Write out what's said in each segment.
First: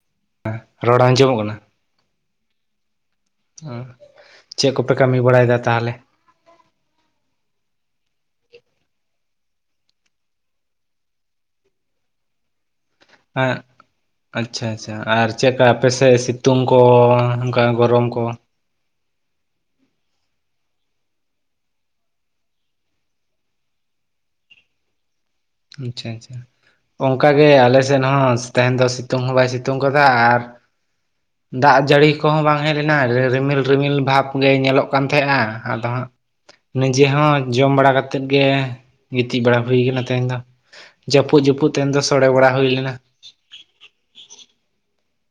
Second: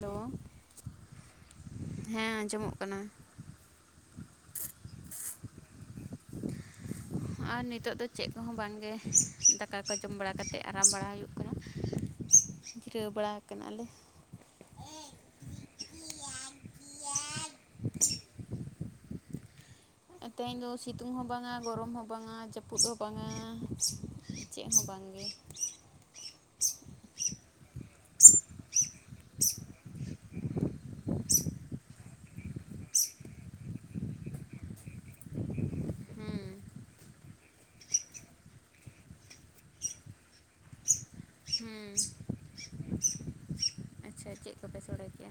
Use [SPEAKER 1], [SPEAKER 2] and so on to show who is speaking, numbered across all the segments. [SPEAKER 1] Hello
[SPEAKER 2] ᱟᱦ ᱨᱚᱲ ᱟᱸᱡᱚᱢᱚᱜ ᱠᱟᱱᱟ
[SPEAKER 1] ᱦᱮᱸ ᱟᱸᱡᱚᱢᱚᱜ ᱠᱟᱱᱟ
[SPEAKER 2] ᱪᱮᱜ ᱠᱚᱯᱮ ᱠᱟᱹᱢᱤ ᱵᱟᱲᱟᱭᱮᱫᱟ ᱛᱟᱦᱚᱞᱮ
[SPEAKER 1] ᱟᱨ ᱱᱤᱛᱚᱜ ᱫᱚ ᱪᱮᱫ ᱠᱚᱦᱚᱸ ᱵᱟᱝᱜᱮ ᱫᱟᱠᱟ ᱠᱚ ᱡᱚᱢ ᱵᱟᱲᱟ ᱠᱟᱛᱮᱫ ᱟᱨᱟᱢ ᱵᱟᱲᱟ ᱦᱩᱭᱩᱜ ᱠᱟᱱᱟ
[SPEAKER 2] [inaudible]
[SPEAKER 1] ᱡᱤᱨᱟᱹᱣ ᱵᱟᱲᱟ
[SPEAKER 2] ᱦᱮᱸ
[SPEAKER 1] ᱟᱠᱟᱱᱟᱞᱮ
[SPEAKER 2] ᱟᱪᱪᱷᱟ ᱟᱪᱪᱷᱟ ᱟᱨ ᱪᱮᱫᱠᱟ ᱟᱯᱮᱥᱮᱡ ᱥᱤᱛᱩᱝ ᱠᱚ ᱚᱝᱠᱟ ᱜᱚᱨᱚᱢ ᱠᱚ
[SPEAKER 1] ᱛᱮᱦᱮᱧ ᱫᱚ ᱥᱤᱛᱩᱝ ᱦᱚᱸ ᱵᱟᱝᱟ ᱜᱚᱨᱚᱢ ᱦᱚᱸ ᱵᱟᱝᱟ ᱡᱟᱹᱯᱩᱫ ᱦᱚᱸ ᱵᱟᱝᱟ ᱪᱮᱜ ᱦᱚᱸ ᱵᱟᱝᱜᱮ
[SPEAKER 2] ᱟᱪᱪᱷᱟ ᱟᱪᱪᱷᱟ ᱚᱝᱠᱟ ᱜᱮ ᱟᱞᱮᱥᱮᱫ ᱦᱚᱸ ᱛᱮᱦᱮᱱ ᱫᱚ ᱥᱤᱛᱩᱝ ᱦᱚᱸ ᱵᱟᱭ ᱥᱤᱛᱩᱝ ᱠᱟᱫᱟ ᱟᱨ
[SPEAKER 1] [inaudible]
[SPEAKER 2] ᱫᱟᱜ ᱡᱟᱹᱲᱤ ᱠᱚᱦᱚᱸ ᱵᱟᱝ ᱦᱮᱡ ᱞᱮᱱᱟ ᱨᱤᱢᱤᱞ ᱨᱤᱢᱤᱞ ᱵᱷᱟᱵᱽ ᱜᱮ ᱧᱮᱞᱚᱜ ᱠᱟᱱ ᱛᱮᱦᱮᱸᱜ-ᱟ ᱟᱫᱚ ᱦᱟᱸᱜ
[SPEAKER 1] ᱦᱩᱸ
[SPEAKER 2] ᱱᱤᱡᱮ ᱦᱚᱸ ᱡᱚᱢ ᱵᱟᱲᱟ ᱠᱟᱛᱮᱫ ᱜᱮ ᱜᱤᱛᱤᱡ ᱵᱟᱲᱟ ᱦᱩᱭ ᱟᱠᱟᱱᱟ ᱛᱮᱦᱮᱧ ᱫᱚ ᱡᱟᱹᱯᱩᱫ ᱡᱟᱹᱯᱩᱫ
[SPEAKER 1] ᱦᱩᱸ
[SPEAKER 2] ᱛᱮᱦᱮᱱ ᱫᱚ ᱥᱚᱲᱮ ᱵᱟᱲᱟ ᱦᱩᱭ ᱞᱮᱱᱟ
[SPEAKER 1] ᱟᱪᱪᱷᱟ ᱪᱮᱜ ᱠᱚᱯᱮ ᱥᱚᱲᱮ ᱠᱮᱜᱼᱟ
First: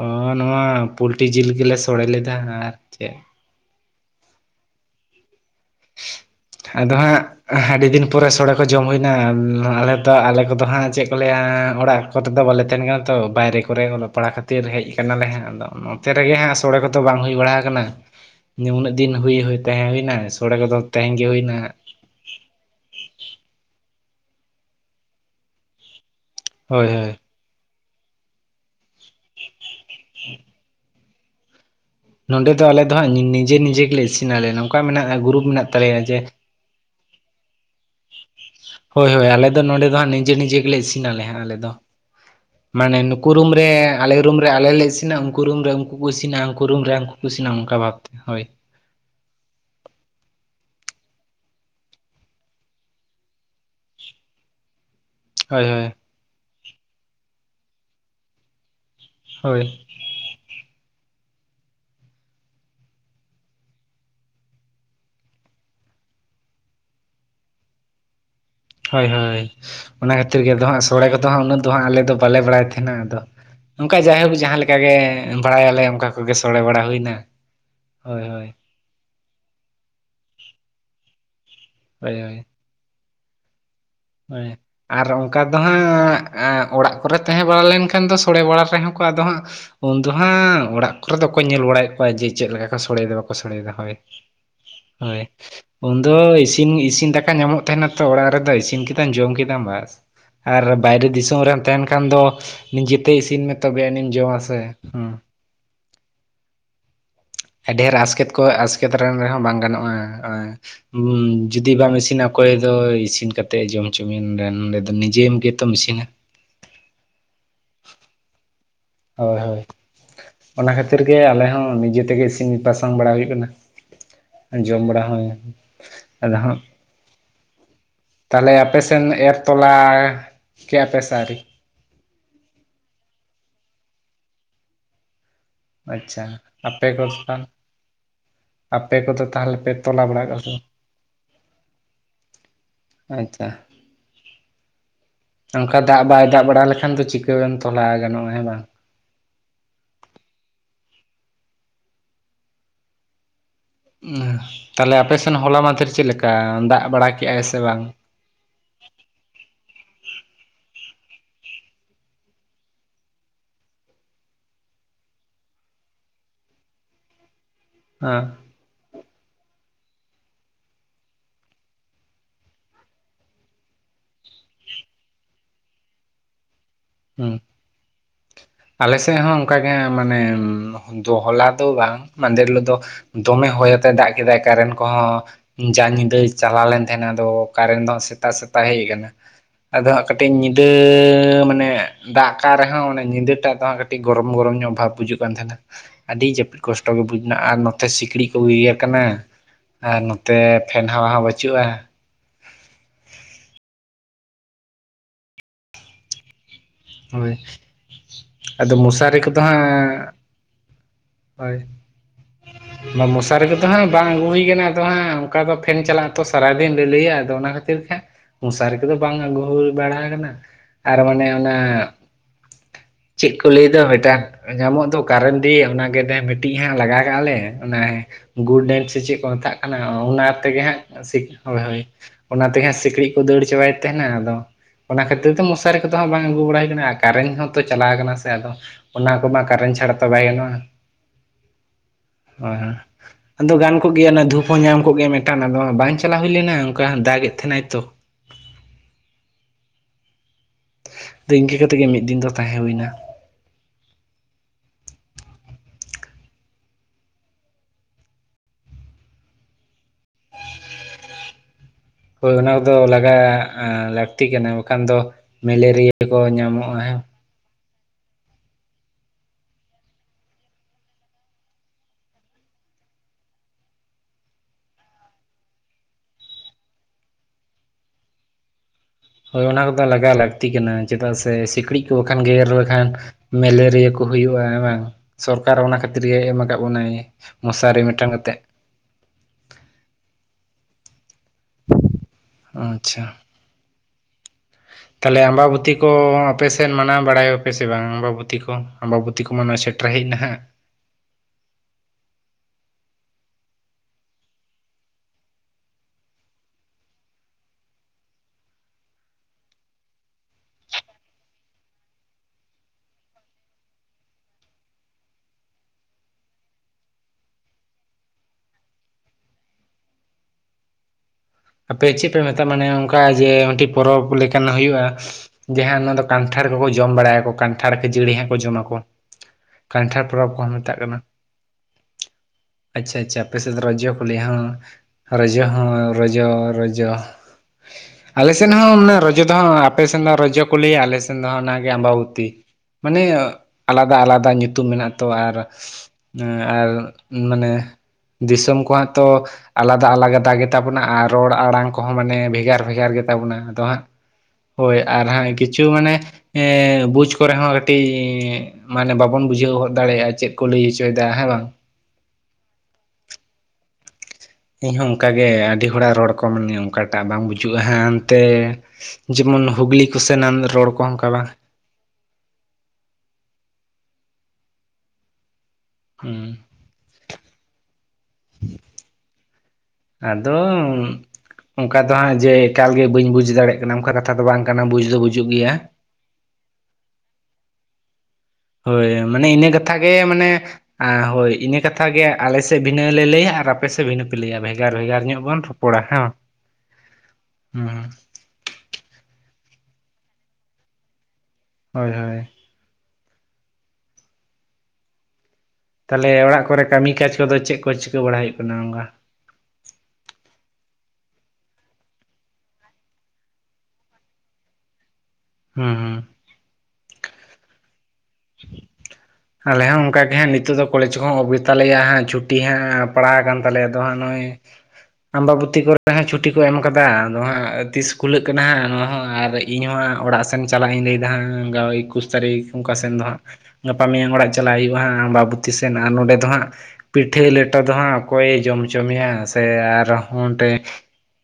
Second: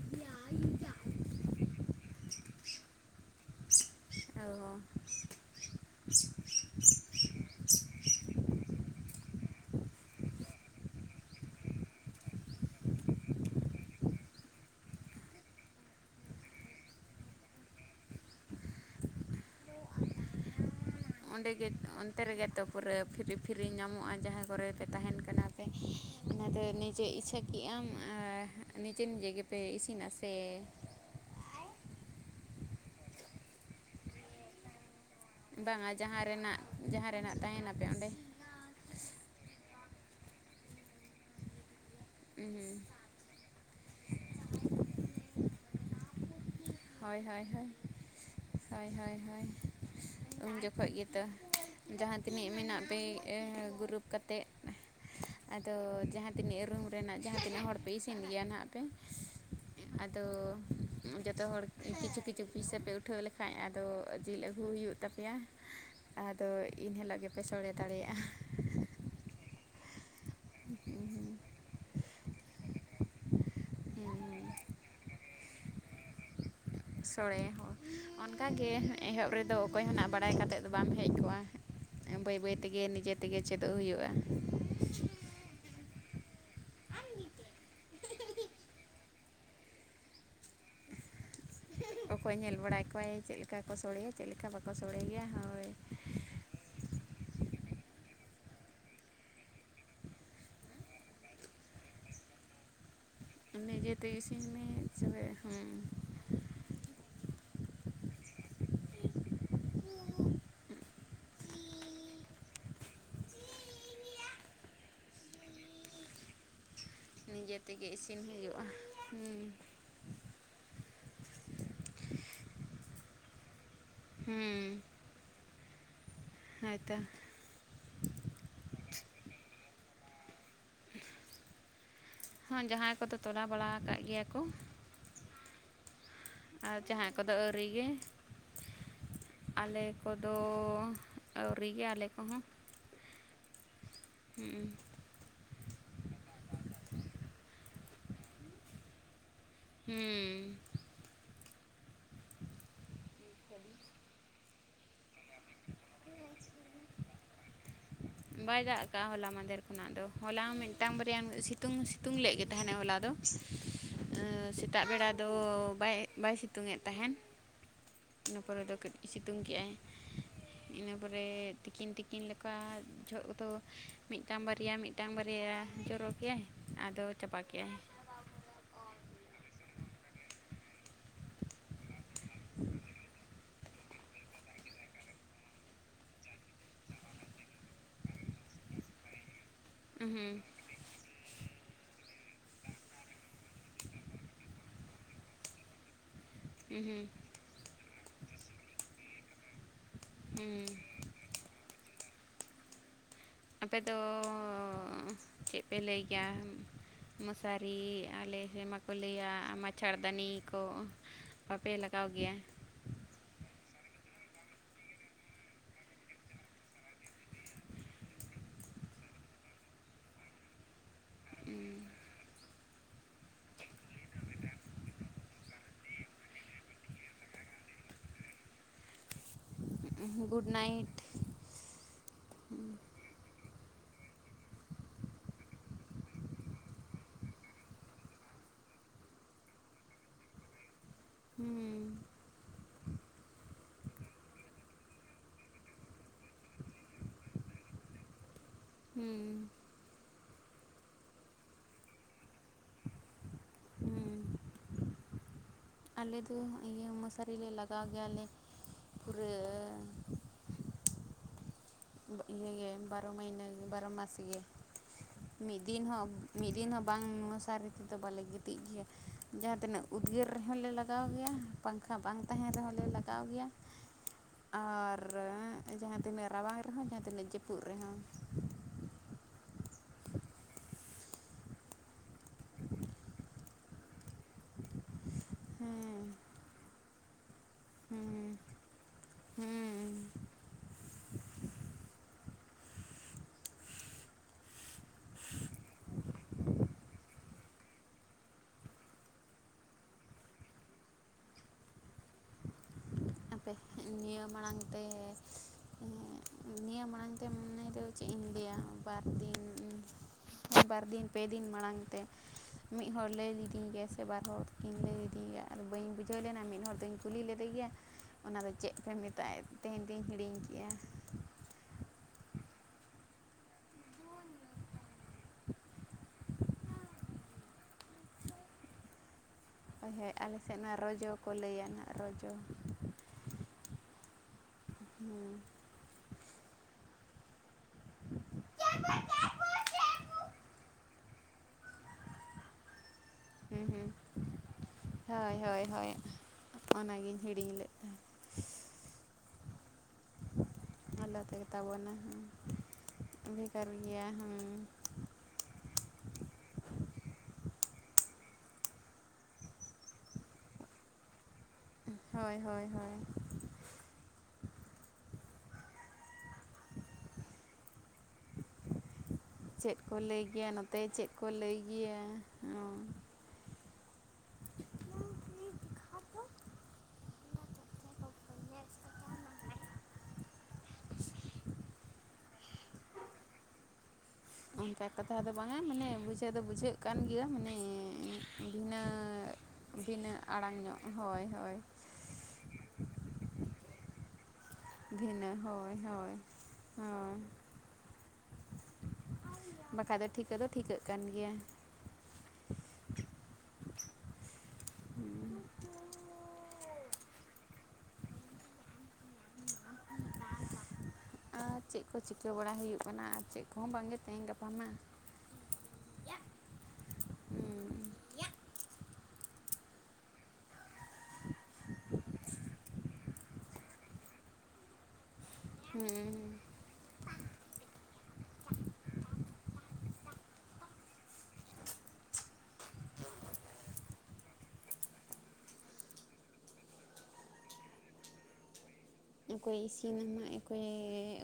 [SPEAKER 2] ᱚ ᱱᱚᱣᱟ ᱯᱳᱞᱴᱤ ᱡᱤᱞ ᱜᱮᱞᱮ ᱥᱳᱲᱮ ᱞᱮᱫᱟ ᱟᱨ ᱪᱮᱫ
[SPEAKER 1] ᱚ ᱦᱚᱸ [inaudible]
[SPEAKER 2] ᱟᱫᱚ ᱦᱟᱸᱜ ᱟᱹᱰᱤ ᱫᱤᱱ ᱯᱚᱨᱮ ᱥᱳᱲᱮ ᱠᱚ ᱡᱚᱢ ᱦᱩᱭᱱᱟ ᱟᱞᱮ ᱫᱚ ᱟᱞᱮ ᱠᱚᱫᱚ ᱦᱟᱸᱜ ᱪᱮᱫ ᱠᱚ ᱞᱟᱹᱭᱟ ᱚᱲᱟᱜ ᱠᱚ ᱨᱮ ᱫᱚ ᱵᱟᱞᱮ ᱛᱟᱦᱮᱱ ᱠᱟᱱᱟ ᱛᱚ ᱵᱟᱭᱨᱮ ᱠᱚᱨᱮ ᱚᱞᱚᱜ ᱯᱟᱲᱟᱜ ᱠᱷᱛᱤᱨ ᱦᱮᱡᱽ ᱠᱟᱱᱟᱞᱮ ᱦᱟᱸᱜ ᱟᱫᱚ ᱱᱚᱛᱮ ᱨᱮᱜᱮ ᱦᱟᱸᱜ ᱥᱚᱲᱮ ᱠᱚᱫᱚ ᱵᱟᱝ ᱦᱩᱭ ᱵᱟᱲᱟ ᱟᱠᱟᱱᱟ ᱡᱮ ᱩᱱᱟᱹᱜ ᱫᱤᱱ ᱦᱩᱭ ᱛᱟᱦᱮᱸ ᱦᱩᱭᱱᱟ ᱥᱚᱲᱮ ᱠᱚᱫᱚ ᱛᱮᱦᱮᱧ ᱜᱮ ᱦᱩᱭᱱᱟ
[SPEAKER 1] ᱚᱸᱰᱮᱜᱮ ᱚᱱᱛᱮ ᱨᱮᱜᱮ ᱛᱚ ᱯᱩᱨᱟᱹ ᱯᱷᱤᱨᱤ ᱯᱷᱤᱨᱤ ᱧᱟᱢᱚᱜᱼᱟ ᱡᱟᱦᱟᱸ ᱠᱚᱨᱮ ᱯᱮ ᱛᱟᱦᱮᱸᱱ ᱠᱟᱱᱟ ᱯᱮ, ᱚᱱᱟ ᱫᱚ
[SPEAKER 2] ᱦᱳᱭ
[SPEAKER 1] ᱱᱤᱡᱮ
[SPEAKER 2] ᱦᱳᱭ
[SPEAKER 1] ᱤᱪᱷᱟᱹ ᱠᱮᱜ ᱟᱢ ᱟᱨ ᱱᱤᱡᱮ ᱱᱤᱡᱮ ᱜᱮᱯᱮ ᱤᱥᱤᱱᱟᱥᱮ
[SPEAKER 2] ᱱᱚᱰᱮ ᱫᱚ ᱟᱞᱮ ᱫᱚ ᱦᱟᱸᱜ ᱱᱤᱡᱮ ᱱᱤᱡᱮ ᱜᱮᱞᱮ ᱤᱥᱤᱱᱟᱞᱮᱭᱟ ᱱᱚᱝᱠᱟ ᱢᱮᱱᱟᱜᱼᱟ ᱜᱩᱨᱩᱯ
[SPEAKER 1] ᱵᱟᱝᱟ ᱡᱟᱦᱟᱸ ᱨᱮᱱᱟᱜ ᱡᱟᱦᱟᱸ ᱨᱮᱱᱟᱜ ᱛᱟᱦᱮᱱᱟᱯᱮ ᱚᱸᱰᱮ
[SPEAKER 2] ᱦᱳᱭ ᱦᱳᱭ ᱟᱞᱮ ᱫᱚ ᱱᱚᱸᱰᱮ ᱫᱚ ᱦᱟᱸᱜ ᱱᱤᱡᱮ ᱱᱤᱡᱮ ᱜᱮᱞᱮ ᱤᱥᱤᱱᱟᱞᱮ ᱦᱟᱸᱜ ᱟᱞᱮ ᱫᱚ
[SPEAKER 1] ᱦᱩᱸ
[SPEAKER 2] ᱢᱟᱱᱮ ᱩᱱᱠᱩ ᱨᱩᱢ ᱨᱮ ᱟᱞᱮ ᱨᱩᱢ ᱨᱮ ᱟᱞᱮᱞᱮ ᱤᱥᱤᱱᱟ ᱩᱱᱠᱩ ᱨᱩᱢ ᱨᱮ ᱩᱱᱠᱩ ᱠᱚ ᱤᱥᱤᱱᱟ ᱩᱱ ᱠᱩᱨᱩᱢ ᱨᱮ ᱠᱚ
[SPEAKER 1] ᱦᱳᱭ ᱦᱳᱭ
[SPEAKER 2] ᱠᱩᱥᱤᱱᱟ
[SPEAKER 1] ᱦᱳᱭ
[SPEAKER 2] ᱚᱱᱠᱟ ᱵᱷᱟᱵᱛᱮ ᱦᱳᱭ
[SPEAKER 1] ᱦᱳᱭ ᱦᱳᱭ ᱦᱳᱭ ᱩᱱ ᱡᱚᱠᱷᱚᱡ ᱜᱮᱛᱚ ᱡᱟᱦᱟᱸ ᱛᱤᱱᱟᱹᱜ ᱢᱮᱱᱟᱜ ᱯᱮ ᱜᱩᱨᱩᱯ ᱠᱟᱛᱮᱫ
[SPEAKER 2] ᱦᱳᱭ
[SPEAKER 1] ᱟᱫᱚ
[SPEAKER 2] ᱦᱳᱭ
[SPEAKER 1] ᱡᱟᱦᱟᱸ ᱛᱤᱱᱟᱹᱜ ᱨᱩᱢ ᱨᱮᱱᱟᱜ ᱡᱟᱦᱟᱸ ᱛᱤᱱᱟᱹᱜ ᱦᱚᱲ ᱯᱮ ᱤᱥᱤᱱ ᱜᱮᱭᱟ ᱱᱟᱸᱜ ᱟᱯᱮ
[SPEAKER 2] ᱦᱳᱭ
[SPEAKER 1] ᱟᱫᱚ ᱡᱚᱛᱚ ᱦᱚᱲ ᱠᱤᱪᱷᱩ ᱠᱤᱪᱷᱩ ᱯᱩᱭᱥᱟᱹ ᱯᱮ ᱩᱴᱷᱟᱹᱣ ᱞᱮᱠᱷᱟᱡᱽ ᱟᱫᱚ ᱡᱤᱞ ᱟᱹᱜᱩ ᱦᱩᱭᱩᱜ ᱛᱟᱯᱮᱭᱟ ᱾ ᱟᱫᱚ ᱮᱱᱦᱤᱞᱳᱜ ᱜᱮᱯᱮ ᱥᱚᱲᱮ ᱫᱟᱲᱮᱭᱟᱜᱼᱟ ᱾
[SPEAKER 2] ᱦᱳᱭ ᱦᱳᱭ ᱚᱱᱟ ᱠᱷᱟᱹᱛᱤᱨ ᱜᱮ ᱦᱟᱸᱜ ᱥᱳᱲᱮ
[SPEAKER 1] ᱦᱩᱸ
[SPEAKER 2] ᱠᱚᱫᱚ ᱦᱟᱸᱜ ᱩᱱᱟᱹᱜ ᱫᱚ ᱟᱞᱮ ᱫᱚ ᱵᱟᱞᱮ ᱵᱟᱲᱟᱭ ᱛᱟᱦᱮᱱᱟ ᱟᱫᱚ, ᱚᱱᱠᱟ ᱡᱟᱭᱦᱳᱠ
[SPEAKER 1] ᱦᱩᱸ
[SPEAKER 2] ᱡᱟᱦᱟᱸ ᱞᱮᱠᱟ ᱜᱮ ᱵᱟᱲᱟᱭᱟᱞᱮ ᱚᱱᱠᱟ ᱠᱚᱜᱮ ᱥᱚᱲᱮ ᱵᱟᱲᱟᱭ
[SPEAKER 1] ᱥᱳᱲᱮ ᱦᱚ ᱚᱱᱠᱟᱜᱮ ᱮᱦᱚᱵ ᱨᱮᱫᱚ ᱚᱠᱚᱭ ᱦᱚᱸᱱᱟᱜ ᱵᱟᱲᱟᱭ ᱠᱟᱛᱮᱫ ᱫᱚ ᱵᱟᱢ ᱦᱮᱡᱽ ᱠᱚᱜᱼᱟ
[SPEAKER 2] ᱦᱳᱭ
[SPEAKER 1] ᱾
[SPEAKER 2] ᱦᱳᱭ
[SPEAKER 1] ᱵᱟᱹᱭ ᱵᱟᱹᱭ ᱛᱮᱜᱮ ᱱᱤᱡᱮ ᱛᱮᱜᱮ ᱪᱮᱫᱚᱜ ᱦᱩᱭᱩᱜ-ᱟ ᱾
[SPEAKER 2] ᱦᱳᱭ ᱟᱨ ᱚᱱᱠᱟ ᱫᱚ ᱦᱟᱸᱜ ᱚᱲᱟᱜ ᱠᱚᱨᱮ ᱛᱟᱦᱮᱸ ᱵᱟᱲᱟ ᱞᱮᱱᱠᱷᱟᱱ ᱫᱚ ᱥᱚᱲᱮ ᱵᱟᱲᱟ ᱨᱮᱦᱚᱸ ᱟᱫᱚ ᱦᱟᱸᱜ ᱩᱱᱫᱚ ᱦᱟᱸᱜ ᱚᱲᱟᱜ ᱠᱚᱨᱮ ᱫᱚ ᱚᱠᱚᱭ ᱧᱮᱞ ᱵᱟᱲᱟᱭᱮᱫ ᱦᱳᱭ ᱡᱮ
[SPEAKER 1] ᱚᱠᱚᱭ
[SPEAKER 2] ᱪᱮᱫ
[SPEAKER 1] ᱧᱮᱞ
[SPEAKER 2] ᱞᱮᱠᱟ
[SPEAKER 1] ᱵᱟᱲᱟᱭ
[SPEAKER 2] ᱥᱚᱲᱮᱫᱟ
[SPEAKER 1] ᱠᱚᱣᱟᱭ
[SPEAKER 2] ᱵᱟᱠᱚ
[SPEAKER 1] ᱪᱮᱫ ᱞᱮᱠᱟ
[SPEAKER 2] ᱥᱚᱲᱮᱫᱟ
[SPEAKER 1] ᱠᱚ
[SPEAKER 2] ᱦᱳᱭ
[SPEAKER 1] ᱥᱚᱲᱮᱭᱟ ᱪᱮᱫ ᱞᱮᱠᱟ ᱵᱟᱠᱚ ᱥᱚᱲᱮ
[SPEAKER 2] ᱦᱳᱭ
[SPEAKER 1] ᱜᱮᱭᱟ
[SPEAKER 2] ᱫᱚ ᱤᱥᱤᱱ ᱤᱥᱤᱱ ᱫᱟᱠᱟ ᱧᱟᱢᱚᱜ ᱛᱟᱦᱮᱸᱱᱟ ᱛᱚ ᱚᱲᱟᱜ ᱨᱮᱫᱚ ᱤᱥᱤᱱ ᱠᱟᱛᱮᱫ ᱡᱚᱢ ᱠᱮᱫᱟᱢ ᱵᱟᱥ ᱟᱨ ᱵᱟᱭᱨᱮ ᱫᱤᱥᱚᱢ ᱨᱮᱢ ᱛᱟᱦᱮᱱ ᱠᱷᱟᱱ ᱫᱚ ᱱᱤᱡᱮ ᱛᱮ ᱤᱥᱤᱱ ᱢᱮ ᱛᱚᱵᱮ
[SPEAKER 1] ᱱᱤᱡᱮᱛᱮ
[SPEAKER 2] ᱟᱹᱱᱤᱡᱢ ᱡᱚᱢ
[SPEAKER 1] ᱤᱥᱤᱱ
[SPEAKER 2] ᱥᱮ
[SPEAKER 1] ᱢᱮ
[SPEAKER 2] ᱦᱮᱸ
[SPEAKER 1] ᱛᱚᱵᱮ ᱦᱮᱸ
[SPEAKER 2] ᱰᱷᱮᱨ ᱟᱥᱠᱮᱛ ᱠᱚ ᱟᱥᱠᱮᱛ ᱨᱮᱦᱚᱸ ᱵᱟᱝ ᱜᱟᱱᱚᱜᱼᱟ ᱾ ᱡᱩᱫᱤ ᱵᱟᱢ ᱤᱥᱤᱱᱟ ᱚᱠᱚᱭ ᱫᱚ ᱤᱥᱤᱱ ᱠᱟᱛᱮᱮᱫ ᱡᱚᱢᱪᱚᱢᱤᱱ ᱱᱚᱰᱮ ᱫᱚ ᱱᱤᱡᱮᱢ ᱜᱮᱛᱚᱢ ᱤᱥᱤᱱᱟ
[SPEAKER 1] ᱱᱤᱡᱮ ᱛᱮᱜᱮ ᱤᱥᱤᱱ ᱦᱩᱭᱩᱜᱼᱟ ᱾
[SPEAKER 2] ᱦᱳᱭ ᱦᱳᱭ ᱚᱱᱟ ᱠᱷᱟᱹᱛᱤᱨ ᱜᱮ ᱟᱞᱮ ᱦᱚᱸ ᱱᱤᱡᱮ ᱛᱮᱜᱮ ᱤᱥᱤᱱ ᱵᱟᱥᱟᱝ ᱵᱟᱲᱟ ᱦᱩᱭᱩᱜ ᱠᱟᱱᱟ ᱾
[SPEAKER 1] ᱦᱩᱸ
[SPEAKER 2] ᱡᱚᱢ ᱵᱟᱲᱟ ᱦᱚᱭᱱᱟ ᱟᱫᱚ ᱦᱟᱸᱜ
[SPEAKER 1] ᱦᱚᱭ ᱛᱚ
[SPEAKER 2] ᱛᱟᱦᱚᱞᱮ ᱟᱯᱮᱥᱮᱱ ᱮᱨ ᱛᱚᱞᱟ ᱠᱮᱜ-ᱟ ᱯᱮᱥᱮ ᱟᱹᱣᱨᱤ?
[SPEAKER 1] ᱦᱟᱸ ᱡᱟᱦᱟᱸᱭ ᱠᱚᱫᱚ ᱛᱚᱞᱟ ᱵᱟᱲᱟ ᱠᱟᱜ ᱜᱮᱭᱟ ᱠᱚ ᱾
[SPEAKER 2] ᱟᱪᱪᱷᱟ
[SPEAKER 1] ᱟᱨ
[SPEAKER 2] ᱟᱯᱮ ᱠᱚ
[SPEAKER 1] ᱡᱟᱦᱟᱸᱭ ᱠᱚᱫᱚ ᱟᱹᱣᱨᱤᱜᱮ
[SPEAKER 2] ᱟᱯᱮ ᱠᱚᱫᱚ ᱛᱟᱦᱚᱞᱮ ᱯᱮ
[SPEAKER 1] ᱟᱞᱮ
[SPEAKER 2] ᱛᱚᱞᱟ
[SPEAKER 1] ᱠᱚᱫᱚ
[SPEAKER 2] ᱵᱟᱲᱟ ᱠᱟᱜᱼᱟ ᱥᱮ
[SPEAKER 1] ᱟᱹᱣᱨᱤ ᱜᱮ ᱟᱞᱮ ᱠᱚᱦᱚᱸ
[SPEAKER 2] ᱟᱪᱪᱷᱟ
[SPEAKER 1] ᱦᱩᱜ-ᱩ
[SPEAKER 2] ᱱᱚᱝᱠᱟ ᱫᱟᱜ ᱵᱟᱭ ᱫᱟᱜ ᱵᱟᱲᱟ ᱞᱮᱠᱷᱟᱱ ᱫᱚ ᱪᱤᱠᱟᱹᱢ ᱛᱚᱞᱟ ᱜᱟᱱᱚᱜ-ᱟ ᱦᱮᱸ ᱵᱟᱝ
[SPEAKER 1] ᱦᱩᱸᱻ ᱩᱻ [unintelligible]
[SPEAKER 2] ᱛᱟᱦᱞᱮ ᱟᱯᱮᱥᱮᱱ ᱦᱚᱞᱟ ᱢᱟᱫᱷᱮᱨ ᱨᱮ ᱪᱮᱫ ᱞᱮᱠᱟ ᱫᱟᱜ ᱵᱟᱲᱟ ᱠᱮᱜ-ᱟᱭ ᱥᱮ ᱵᱟᱝ?
[SPEAKER 1] ᱵᱟᱭ ᱫᱟᱜ ᱠᱟᱜ-ᱟ ᱦᱚᱞᱟ ᱢᱟᱫᱷᱮᱨ ᱠᱷᱚᱱᱟᱜ ᱫᱚ ᱦᱚᱞᱟ ᱦᱚᱸ ᱢᱤᱫᱴᱟᱝ ᱵᱟᱨᱭᱟ ᱥᱤᱛᱩᱝ ᱥᱤᱛᱩᱝ ᱞᱮᱫ ᱜᱮ ᱛᱟᱦᱮᱸᱱᱟ ᱦᱚᱞᱟ ᱫᱚ ᱟᱹ ᱥᱮᱛᱟᱜ ᱵᱮᱲᱟ ᱫᱚ ᱵᱟᱭ ᱵᱟᱭ ᱥᱤᱛᱩᱝᱫ ᱛᱟᱦᱮᱸᱱ
[SPEAKER 2] ᱦᱮᱸ
[SPEAKER 1] ᱤᱱᱟᱹ ᱯᱚᱨᱮ ᱫᱚ ᱠᱟᱹᱴ ᱥᱤᱛᱩᱝ ᱠᱮᱜ-ᱟᱭ ᱤᱱᱟᱹ ᱯᱚᱨᱮ ᱛᱤᱠᱤᱱ ᱛᱤᱠᱤᱱ ᱞᱮᱠᱟ ᱚᱠᱟ ᱡᱚᱦᱚᱜ ᱫᱚ ᱢᱤᱫᱴᱟᱝ ᱵᱟᱨᱭᱟ ᱢᱤᱫᱴᱟᱝ ᱵᱟᱨᱭᱟ ᱡᱚᱨᱚ ᱠᱮ-ᱟᱭ ᱟᱫᱚ
[SPEAKER 2] ᱦᱩᱸ
[SPEAKER 1] ᱪᱟᱵᱟ ᱠᱮᱜ-ᱟᱭ
[SPEAKER 2] ᱟᱞᱮ ᱥᱮᱫ ᱦᱚᱸ ᱚᱝᱠᱟᱜᱮ ᱢᱟᱱᱮ ᱫᱚᱦᱚᱞᱟ ᱫᱚ ᱵᱟᱝ ᱢᱟᱫᱷᱮᱨ ᱦᱤᱞᱳᱜ ᱫᱚ ᱫᱚᱢᱮ ᱦᱚᱭᱟᱛᱮ ᱫᱟᱜ ᱠᱮᱫᱟᱭ ᱠᱟᱨᱮᱱ ᱠᱚᱦᱚᱸ ᱡᱟ ᱧᱤᱫᱟᱹᱭ ᱪᱟᱞᱟᱣ ᱞᱮᱱ ᱛᱟᱦᱮᱸᱱᱟ ᱟᱫᱚ ᱠᱟᱨᱮᱱ ᱫᱚ ᱥᱮᱛᱟᱜ ᱥᱮᱛᱟᱜ ᱦᱮᱡ ᱟᱠᱟᱱᱟ ᱟᱫᱚ ᱦᱟᱸᱜ ᱠᱟᱹᱴᱤᱡ
[SPEAKER 1] ᱩᱸᱦᱩᱸ
[SPEAKER 2] ᱧᱤᱫᱟᱹᱻ ᱢᱟᱱᱮ ᱫᱟᱜ ᱠᱟᱜ ᱨᱮᱦᱚᱸ ᱚᱱᱮ ᱧᱤᱫᱟᱹ ᱮᱴᱟᱜ ᱫᱚ ᱦᱟᱸᱦ ᱠᱟᱹᱴᱤᱡ ᱜᱚᱨᱚᱢ ᱜᱚᱨᱚᱢ ᱧᱚᱜ ᱵᱷᱟᱵ ᱵᱩᱡᱩᱜ ᱠᱟᱱ ᱛᱟᱸᱦᱮᱱᱟ ᱟᱹᱰᱤ ᱡᱟᱹᱯᱤᱫ ᱠᱚᱥᱴᱚ ᱜᱮ
[SPEAKER 1] ᱩᱸᱦᱩᱸ
[SPEAKER 2] ᱵᱩᱡᱟᱹᱜ ᱱᱟᱜ-ᱟ ᱱᱚᱛᱮ ᱥᱤᱠᱲᱤᱡ ᱠᱚ ᱜᱮᱜᱮᱨ ᱠᱟᱱᱟ ᱟᱨ ᱱᱚᱛᱮ
[SPEAKER 1] ᱦᱩᱸ
[SPEAKER 2] ᱯᱷᱮᱱ ᱦᱟᱣᱟ ᱦᱚᱸ ᱵᱟᱹᱪᱩᱜ-ᱟ
[SPEAKER 1] ᱟᱯᱮᱫᱚ ᱪᱮᱫ ᱯᱮ ᱞᱟᱹᱭ ᱜᱮᱭᱟ
[SPEAKER 2] ᱦᱳᱭ
[SPEAKER 1] ᱢᱚᱥᱟᱨᱤ ᱟᱞᱮ ᱥᱮᱜ
[SPEAKER 2] ᱟᱫᱚ
[SPEAKER 1] ᱢᱟᱠᱚ
[SPEAKER 2] ᱢᱚᱥᱟᱨᱤ
[SPEAKER 1] ᱞᱟᱹᱭᱟ
[SPEAKER 2] ᱠᱚᱫᱚ ᱦᱟᱸᱜ
[SPEAKER 1] ᱢᱟᱪᱷᱟᱲᱫᱟᱹᱱᱤ ᱠᱚ
[SPEAKER 2] ᱦᱳᱭ
[SPEAKER 1] ᱵᱟᱯᱮ ᱞᱟᱜᱟᱣ ᱜᱮᱭᱟ
[SPEAKER 2] ᱢᱚᱥᱟᱨᱤ ᱠᱚᱫᱚ ᱦᱟᱸᱜ ᱵᱟᱝ ᱟᱹᱜᱩ ᱦᱩᱭ ᱠᱟᱱᱟ ᱟᱫᱚ ᱦᱟᱸᱜ ᱚᱱᱠᱟ ᱫᱚ ᱯᱷᱮᱱ ᱪᱟᱞᱟᱜ ᱟᱛᱚ ᱥᱟᱨᱟᱫᱤᱱ ᱞᱟᱹᱭᱟ ᱟᱫᱚ ᱚᱱᱟ ᱠᱷᱟᱹᱛᱤᱨ ᱠᱷᱟᱹᱛᱤᱨ ᱠᱷᱟᱱ ᱢᱚᱥᱟᱨᱤ ᱠᱚᱫᱚ ᱵᱟᱝ ᱟᱹᱜᱩ ᱦᱩᱭ ᱵᱟᱲᱟ ᱟᱠᱟᱱᱟ ᱟᱨ ᱵᱟᱝ ᱚᱱᱟ ᱪᱮᱫ ᱠᱚ ᱞᱟᱹᱭᱫᱚ ᱢᱤᱫᱴᱟᱝ ᱧᱟᱢᱚᱜ ᱫᱚ ᱠᱟᱨᱮᱱ ᱫᱤᱭᱮ ᱚᱱᱟᱜᱮ ᱠᱟᱹᱴᱤᱡ ᱦᱟᱸᱜ ᱞᱟᱜᱟ ᱠᱟᱜ-ᱟ ᱞᱮ ᱚᱱᱟ ᱜᱩᱰ ᱱᱟᱭᱤᱴ ᱥᱮ ᱪᱮᱫ ᱠᱚ ᱢᱮᱛᱟᱜ ᱚᱱᱟ
[SPEAKER 1] ᱜᱩᱰ
[SPEAKER 2] ᱛᱮᱜᱮ ᱦᱟᱸᱜ
[SPEAKER 1] ᱱᱟᱭᱤᱴ
[SPEAKER 2] ᱦᱳᱭ ᱦᱚᱭ ᱚᱱᱟ ᱛᱮᱜᱮ ᱦᱟᱸᱜ ᱥᱤᱠᱬᱤᱡ ᱠᱚ ᱫᱟᱹᱲ ᱪᱟᱵᱟᱭ ᱛᱟᱦᱮᱱᱟ ᱟᱫᱚ ᱚᱱᱟ ᱠᱷᱟᱹᱛᱤᱨ ᱛᱮ ᱢᱚᱥᱟᱨᱤ ᱠᱚᱫᱚ ᱦᱟᱸᱜ ᱵᱟᱝ ᱟᱹᱜᱩ ᱵᱟᱲᱟ ᱠᱟᱱᱟ ᱠᱟᱨᱮᱱ ᱦᱚᱸᱛᱚ ᱪᱟᱞᱟᱣ ᱠᱟᱱᱟ ᱥᱮ ᱟᱫᱚ ᱚᱱᱟ ᱠᱚᱢᱟ ᱠᱟᱨᱮᱱ ᱪᱷᱟᱲᱟ ᱛᱚ ᱵᱟᱭ ᱜᱟᱱᱚᱜ-ᱟ᱾
[SPEAKER 1] ᱦᱩᱸ
[SPEAKER 2] ᱦᱳᱭ ᱦᱚᱭ ᱟᱫᱚ ᱜᱟᱱ ᱠᱚᱜ ᱜᱮᱭᱟ ᱚᱱᱟ ᱫᱷᱩᱯ ᱦᱚᱸ ᱧᱟᱢ ᱠᱚᱜ ᱜᱮᱭᱟ ᱢᱤᱫᱴᱟᱱ ᱟᱫᱚ ᱵᱟᱝ ᱪᱟᱞᱟᱣ ᱦᱩᱭ ᱞᱮᱱᱟ ᱚᱱᱠᱟ ᱫᱟᱜᱮᱫ ᱛᱟᱦᱮᱱᱟᱭ ᱛᱚ
[SPEAKER 1] ᱦᱩᱸ
[SPEAKER 2] ᱟᱫᱚ ᱤᱱᱠᱟᱹ ᱠᱟᱛᱮᱫ ᱜᱮ ᱢᱤᱫ ᱫᱤᱱ ᱫᱚ ᱛᱟᱦᱮᱸ ᱦᱩᱭᱱᱟ ᱾
[SPEAKER 1] ᱦᱩᱸ ᱟᱞᱮ ᱫᱚ ᱤᱭᱟᱹ ᱢᱚᱥᱟᱨᱤᱞᱮ ᱞᱟᱜᱟᱣ ᱜᱮᱭᱟᱞᱮ ᱯᱩᱨᱟᱹ
[SPEAKER 2] ᱦᱳᱭ ᱚᱱᱟ
[SPEAKER 1] ᱤᱭᱟᱹᱜᱮ
[SPEAKER 2] ᱠᱚᱫᱚ
[SPEAKER 1] ᱵᱟᱨᱚ
[SPEAKER 2] ᱞᱟᱜᱟ
[SPEAKER 1] ᱢᱟᱹᱭᱱᱟᱹ ᱵᱟᱨᱚ ᱢᱟᱥ
[SPEAKER 2] ᱞᱟᱹᱠᱛᱤ
[SPEAKER 1] ᱜᱮ
[SPEAKER 2] ᱠᱟᱱᱟ ᱵᱟᱠᱷᱟᱱ ᱫᱚ
[SPEAKER 1] ᱢᱤᱫ ᱫᱤᱱ
[SPEAKER 2] ᱢᱮᱞᱮᱨᱤᱭᱟᱹ
[SPEAKER 1] ᱦᱚᱸ
[SPEAKER 2] ᱠᱚ
[SPEAKER 1] ᱢᱤᱫ ᱫᱤᱱ
[SPEAKER 2] ᱧᱟᱢᱚᱜᱼᱟ
[SPEAKER 1] ᱦᱚᱸ
[SPEAKER 2] ᱦᱮᱸ
[SPEAKER 1] ᱵᱟᱝ ᱢᱚᱥᱟᱨᱤ ᱫᱚ ᱵᱟᱞᱮ ᱜᱤᱛᱤᱡ ᱜᱮᱭᱟ ᱡᱟᱦᱟᱸ ᱛᱤᱱᱟᱹᱜ ᱩᱫᱽᱜᱟᱹᱨ ᱨᱮᱦᱚᱸ ᱞᱮ ᱞᱟᱜᱟᱣ ᱜᱮᱭᱟ᱾ ᱠᱷᱟ ᱵᱟᱝ ᱛᱟᱦᱮᱱ ᱨᱮᱦᱚᱸ ᱞᱮ ᱞᱟᱜᱟᱣ ᱜᱮᱭᱟ
[SPEAKER 2] [inaudible]
[SPEAKER 1] ᱟᱨ ᱡᱟᱦᱟᱸ ᱛᱤᱱᱟᱹᱜ ᱨᱟᱵᱟᱝ ᱨᱮᱦᱚᱸ ᱡᱟᱦᱟᱸ ᱛᱤᱱᱟᱹᱜ ᱡᱟᱹᱯᱩᱫ ᱨᱮᱦᱚᱸ
[SPEAKER 2] ᱦᱳᱭ ᱚᱱᱟ ᱠᱚᱫᱚ ᱞᱟᱜᱟᱣ ᱞᱟᱹᱠᱛᱤ ᱠᱟᱱᱟ ᱾ ᱪᱮᱫᱟᱜ ᱥᱮ ᱥᱤᱠᱲᱤᱡ ᱠᱚ ᱵᱟᱠᱷᱟᱱ ᱜᱮᱨ ᱞᱮᱠᱷᱟᱱ ᱢᱮᱞᱮᱨᱤᱭᱟ ᱠᱚ ᱠᱚ ᱦᱩᱭᱩᱜᱼᱟ ᱵᱟᱝ ᱥᱚᱨᱠᱟᱨ ᱚᱱᱟ ᱠᱷᱟᱹᱛᱤᱨ
[SPEAKER 1] ᱦᱮᱸ
[SPEAKER 2] ᱜᱮ ᱮᱢ ᱟᱠᱟᱫ ᱵᱚᱱᱟᱭ ᱢᱚᱥᱟᱨᱤ ᱢᱤᱫᱴᱟᱝ ᱠᱟᱛᱮᱫ
[SPEAKER 1] ᱦᱩᱸᱻ
[SPEAKER 2] ᱟᱪᱪᱷᱟ ᱛᱟᱦᱚᱞᱮ ᱟᱢᱵᱟᱵᱚᱛᱤ ᱠᱚ ᱟᱯᱮᱥᱮᱫ ᱢᱟᱱᱟᱣ ᱵᱟᱲᱟᱭᱟᱯᱮ ᱥᱮ ᱵᱟᱝ ᱟᱢᱵᱟᱵᱩᱛᱤ ᱠᱚ ᱟᱢᱵᱟᱵᱩᱛᱤ? ᱟᱢᱵᱟᱵᱚᱛᱤ ᱠᱚ ᱢᱟᱱᱟ ᱥᱮᱴᱮᱨ ᱦᱮᱡ ᱮᱱᱟ ᱱᱟᱦᱟᱜ
[SPEAKER 1] ᱟᱯᱮ ᱱᱤᱭᱟᱹ ᱢᱟᱲᱟᱝ ᱛᱮ ᱱᱤᱭᱟᱹ ᱢᱟᱲᱟᱝ ᱛᱮ ᱢᱟᱱᱮ ᱫᱚ ᱪᱮᱫ ᱤᱧ ᱞᱟᱹᱭᱟ ᱵᱟᱨ ᱫᱤᱱ ᱵᱟᱨ ᱫᱤᱱ ᱯᱮ ᱫᱤᱱ ᱢᱟᱲᱟᱝ ᱛᱮ ᱢᱤᱫ ᱦᱚᱲ ᱞᱮ ᱞᱤᱫᱤᱧ ᱜᱮ ᱥᱮ ᱵᱟᱨ ᱦᱚᱲ ᱠᱤᱱ ᱞᱮ ᱞᱤᱫᱤᱭᱮᱭᱟ, ᱟᱫᱚ ᱵᱟᱹᱧ ᱵᱩᱡᱷᱟᱹᱣ ᱞᱮᱱᱟ ᱢᱤᱫ ᱦᱚᱲ ᱫᱚᱧ ᱠᱩᱞᱤ ᱞᱮᱫᱮ ᱜᱮᱭᱟ ᱚᱱᱟᱫᱚ ᱪᱮᱫ ᱯᱮ ᱢᱮᱛᱟᱭ ᱟ ᱛᱮᱦᱮᱧ ᱫᱩᱧ ᱦᱤᱲᱤᱧ ᱠᱮᱜᱼᱟ ᱾
[SPEAKER 2] ᱟᱯᱮ ᱪᱮᱫ ᱯᱮ ᱢᱮᱛᱟ ᱢᱟᱱᱮ ᱚᱱᱠᱟ ᱡᱮ ᱯᱚᱨᱚᱵᱽ ᱞᱮᱠᱟᱱᱟᱜ ᱦᱩᱭᱩᱜᱼᱟ ᱡᱟᱦᱟᱸ ᱚᱱᱟ ᱫᱚ ᱠᱟᱱᱴᱷᱟᱲ ᱠᱚᱠᱚ ᱡᱚᱢ ᱵᱟᱲᱟᱭᱟᱠᱚ ᱠᱟᱱᱴᱷᱟᱲ ᱠᱷᱟᱹ ᱡᱟᱹᱲᱤ ᱦᱟᱜ ᱠᱚ ᱡᱚᱢᱟ ᱠᱚ
[SPEAKER 1] ᱦᱳᱭ ᱦᱳᱭ ᱟᱞᱮ ᱥᱮᱫ ᱢᱟ ᱨᱚᱡᱚ ᱠᱚ ᱞᱟᱹᱭᱟ ᱱᱟᱦᱟᱜ ᱨᱚᱡᱚ ᱾
[SPEAKER 2] ᱟᱪᱪᱷᱟ ᱟᱪᱪᱷᱟ ᱟᱯᱮᱥᱮᱫ ᱨᱚᱡᱚ ᱠᱚ ᱞᱟᱹᱭᱟ ᱦᱚᱸ ᱾
[SPEAKER 1] ᱦᱮᱸ
[SPEAKER 2] ᱨᱚᱡᱚ ᱦᱚᱸ ᱨᱚᱡᱚ ᱨᱚᱡᱚ ᱾ ᱟᱞᱮ ᱥᱮᱫ ᱦᱚᱸ ᱢᱟᱱᱮ ᱨᱚᱡᱚ ᱫᱚ ᱦᱟᱸᱜ ᱟᱯᱮ ᱥᱮᱱ ᱫᱚ ᱨᱚᱡᱚ ᱠᱚ ᱞᱟᱹᱭᱟ ᱟᱞᱮᱥᱮᱫ ᱚᱱᱟ ᱜᱮ ᱟᱢᱵᱟᱵᱚᱛᱤ ᱢᱟᱱᱮ
[SPEAKER 1] ᱦᱮᱸ ᱦᱮᱸ
[SPEAKER 2] ᱟᱞᱟᱫᱟ ᱟᱞᱟᱫᱟ ᱧᱩᱛᱩᱢ ᱢᱮᱱᱟᱜ ᱛᱚ
[SPEAKER 1] ᱦᱳᱭ
[SPEAKER 2] ᱟᱨ
[SPEAKER 1] ᱦᱳᱭ ᱦᱳᱭ
[SPEAKER 2] ᱟᱨ
[SPEAKER 1] ᱚᱱᱟᱜᱤᱧ
[SPEAKER 2] ᱢᱟᱱᱮ
[SPEAKER 1] ᱦᱤᱲᱤᱧ ᱞᱮᱫ ᱛᱟᱦᱮᱸᱫ
[SPEAKER 2] ᱫᱤᱥᱚᱢ ᱠᱚ ᱦᱟᱸᱜ ᱛᱚ ᱟᱞᱟᱫᱟ ᱟᱞᱟᱫᱟ ᱜᱮᱛᱟᱵᱚᱱᱟ ᱟᱨ
[SPEAKER 1] ᱟᱞᱚ
[SPEAKER 2] ᱨᱚᱲ
[SPEAKER 1] ᱛᱮᱜᱮ
[SPEAKER 2] ᱟᱲᱟᱝ
[SPEAKER 1] ᱛᱟᱵᱚᱱᱟ
[SPEAKER 2] ᱠᱚᱦᱚᱸ ᱢᱟᱱᱮ ᱵᱷᱮᱜᱟᱨ ᱵᱷᱮᱜᱟᱨ ᱜᱮᱛᱟᱵᱚᱱᱟ ᱾ ᱟᱫᱚ
[SPEAKER 1] ᱵᱷᱮᱜᱟᱨ
[SPEAKER 2] ᱦᱟᱸᱜ
[SPEAKER 1] ᱜᱮᱭᱟ
[SPEAKER 2] ᱦᱳᱭ ᱟᱨ ᱦᱟᱜ ᱠᱤᱪᱷᱩ ᱢᱟᱱᱮ ᱮ ᱵᱩᱡᱽ ᱠᱚᱨᱮ ᱦᱚᱸ ᱠᱟᱹᱴᱤᱡ ᱢᱟᱱᱮ ᱵᱟᱵᱚᱱ ᱵᱩᱡᱷᱟᱹᱣ ᱦᱚᱚᱫ ᱫᱟᱲᱮᱭᱟᱜᱼᱟ ᱪᱮᱫ ᱠᱚ ᱞᱟᱹᱭ ᱦᱚᱪᱚᱭᱮᱫᱟ ᱦᱮᱸ ᱵᱟᱝ?
[SPEAKER 1] ᱦᱳᱭ ᱦᱳᱭ ᱦᱳᱭ
[SPEAKER 2] ᱤᱧᱦᱚᱸ ᱚᱱᱠᱟᱜᱮ ᱟᱹᱰᱤ ᱦᱚᱲᱟᱜ ᱨᱚᱲ ᱠᱚ ᱢᱟᱱᱮ ᱚᱱᱠᱟᱴᱟᱜ ᱵᱟᱝ ᱵᱩᱡᱩᱜᱼᱟ ᱦᱟᱜ ᱚᱱᱛᱮ
[SPEAKER 1] ᱪᱮᱫ ᱠᱚ ᱞᱟᱹᱭ ᱜᱮᱭᱟ ᱱᱚᱛᱮ ᱪᱮᱫ ᱠᱚ
[SPEAKER 2] ᱵᱟᱝ
[SPEAKER 1] ᱞᱟᱹᱭ ᱜᱮᱭᱟ ᱚ
[SPEAKER 2] ᱦᱩᱸ
[SPEAKER 1] [unintelligible]
[SPEAKER 2] ᱟᱫᱚ ᱚᱱᱠᱟ ᱫᱚ ᱦᱟᱸᱜ ᱡᱮ ᱮᱠᱟᱞᱜᱮ ᱵᱟᱹᱧ ᱵᱩᱡ ᱫᱟᱲᱮᱜ ᱾ ᱚᱱᱠᱟ ᱠᱟᱛᱷᱟ ᱫᱚ ᱵᱟᱝ ᱠᱟᱱᱟ ᱵᱩᱡ ᱫᱚ ᱵᱩᱡᱩᱜ ᱜᱮᱭᱟ ᱾
[SPEAKER 1] ᱛᱮᱫ ᱫᱚ ᱵᱩᱡᱷᱟᱹᱜ ᱠᱟᱱ ᱜᱮᱭᱟ ᱢᱟᱱᱮ ᱵᱷᱤᱱᱟᱹ
[SPEAKER 2] ᱦᱳᱭ ᱢᱟᱱᱮ ᱤᱱᱟᱹ ᱠᱟᱛᱷᱟ ᱜᱮ
[SPEAKER 1] ᱵᱷᱤᱱᱟᱹ
[SPEAKER 2] ᱢᱟᱱᱮ
[SPEAKER 1] ᱟᱲᱟᱝ ᱧᱚᱜ
[SPEAKER 2] ᱦᱳᱭ ᱮᱸ ᱤᱱᱟᱹ ᱠᱟᱛᱷᱟ ᱠᱟᱛᱷᱟᱜᱮ ᱟᱞᱮ ᱥᱮᱫ ᱵᱷᱤᱱᱟᱹ ᱞᱮ ᱞᱭᱟ ᱟᱨ ᱟᱯᱮ ᱟᱯᱮᱥᱮ ᱵᱷᱤᱱᱟᱹᱯᱮ ᱞᱟᱹᱭᱟ, ᱵᱷᱮᱜᱟᱨ ᱵᱷᱮᱜᱟᱨ ᱧᱚᱜ
[SPEAKER 1] ᱵᱷᱤᱱᱟᱹ
[SPEAKER 2] ᱵᱚᱱ
[SPEAKER 1] ᱦᱳᱭ
[SPEAKER 2] ᱨᱚᱯᱚᱲᱟ ᱦᱮᱸ
[SPEAKER 1] ᱦᱳᱭ ᱦᱳᱭ ᱵᱟᱠᱷᱟᱡ ᱫᱚ ᱴᱷᱤᱠᱟᱹ ᱫᱚ ᱴᱷᱤᱠᱟᱹᱜ ᱠᱟᱱ ᱜᱮᱭᱟ
[SPEAKER 2] ᱦᱳᱭ ᱦᱳᱭ ᱛᱟᱦᱚᱞᱮ ᱚᱲᱟᱜ ᱠᱚᱨᱮ ᱠᱟᱹᱢᱤ ᱠᱟᱡᱽ ᱠᱚᱫᱚ ᱪᱮᱜ ᱠᱚ ᱪᱤᱠᱟᱹ ᱵᱟᱲᱟᱭ ᱦᱩᱭᱩᱜ ᱠᱟᱱᱟ ᱚᱱᱠᱟ [unintelligible]
[SPEAKER 1] ᱟᱨ ᱪᱮᱜ ᱠᱚ ᱪᱤᱠᱟᱹ ᱵᱟᱲᱟ ᱦᱩᱭᱩᱜ ᱠᱟᱱᱟ ᱟᱨ ᱪᱮᱫ ᱠᱚᱦᱚᱸ ᱵᱟᱝᱜᱮ ᱛᱮᱦᱧ ᱜᱟᱯᱟ ᱢᱟ
[SPEAKER 2] ᱦᱮᱸ ᱦᱮᱸ
[SPEAKER 1] ᱦᱩᱸ
[SPEAKER 2] [inaudible] ᱟᱞᱮ ᱦᱚᱸ ᱚᱱᱠᱟᱜ ᱜᱮ ᱦᱟᱸᱜ ᱱᱤᱛᱚᱜ ᱫᱚ ᱠᱚᱞᱮᱡᱽ ᱠᱚᱦᱚᱸ ᱚᱯ ᱜᱮ ᱛᱟᱞᱮᱭᱟ ᱦᱟᱜ ᱾ ᱪᱷᱩᱴᱤ ᱦᱟᱸᱜ ᱯᱟᱲᱟᱣ ᱟᱠᱟᱱ ᱛᱟᱞᱮᱭᱟ ᱦᱟᱸᱜ ᱱᱚᱜᱼᱚᱭ ᱟᱢᱵᱟᱵᱚᱛᱤ ᱠᱚᱨᱮ
[SPEAKER 1] ᱦᱩᱸ
[SPEAKER 2] ᱪᱷᱩᱴᱤ ᱠᱚ ᱮᱢ ᱠᱟᱫᱟ ᱟᱫᱚ ᱦᱟᱸᱜ ᱛᱤᱥ ᱠᱷᱩᱞᱟᱹᱜ ᱠᱟᱱᱟ ᱦᱟᱸᱜ ᱱᱚᱣᱟ ᱦᱚᱸ ᱾ ᱟᱨ ᱤᱧᱦ ᱦᱚ ᱦᱟᱸᱜ ᱚᱲᱟᱜ ᱥᱮᱱ ᱪᱟᱞᱟᱜ ᱤᱧ ᱞᱟᱹᱭ ᱫᱟ ᱦᱟᱸᱜ ᱜᱟᱣ ᱮᱠᱩᱥ ᱛᱟᱹᱨᱤᱠᱷ ᱚᱱᱠᱟ ᱥᱮᱱ ᱫᱚ ᱦᱟᱸᱜ ᱜᱟᱯᱟ ᱢᱮᱭᱟᱝ ᱚᱲᱟᱜ ᱪᱟᱞᱟᱜ ᱦᱩᱭᱩᱜᱼᱟ ᱦᱟᱸᱜ ᱟᱸᱵᱟᱵᱩᱛᱤ ᱥᱮᱱ ᱾ ᱟᱨ ᱱᱚᱰᱮ ᱫᱚ ᱦᱟᱸᱜ ᱯᱤᱴᱷᱟᱹᱭ ᱞᱮᱴᱚ ᱫᱚ ᱦᱟᱸᱜ ᱚᱠᱚᱭᱮ ᱡᱚᱢ ᱪᱚ ᱦᱚᱪᱚ ᱢᱮᱭᱟ ᱥᱮ
[SPEAKER 1] ᱚᱠᱚᱭᱮ
[SPEAKER 2] ᱟᱨᱦᱚᱸ
[SPEAKER 1] ᱤᱥᱤᱱᱟᱢᱟ
[SPEAKER 2] ᱚᱸᱰᱮ
[SPEAKER 1] ᱚᱠᱚᱭᱮ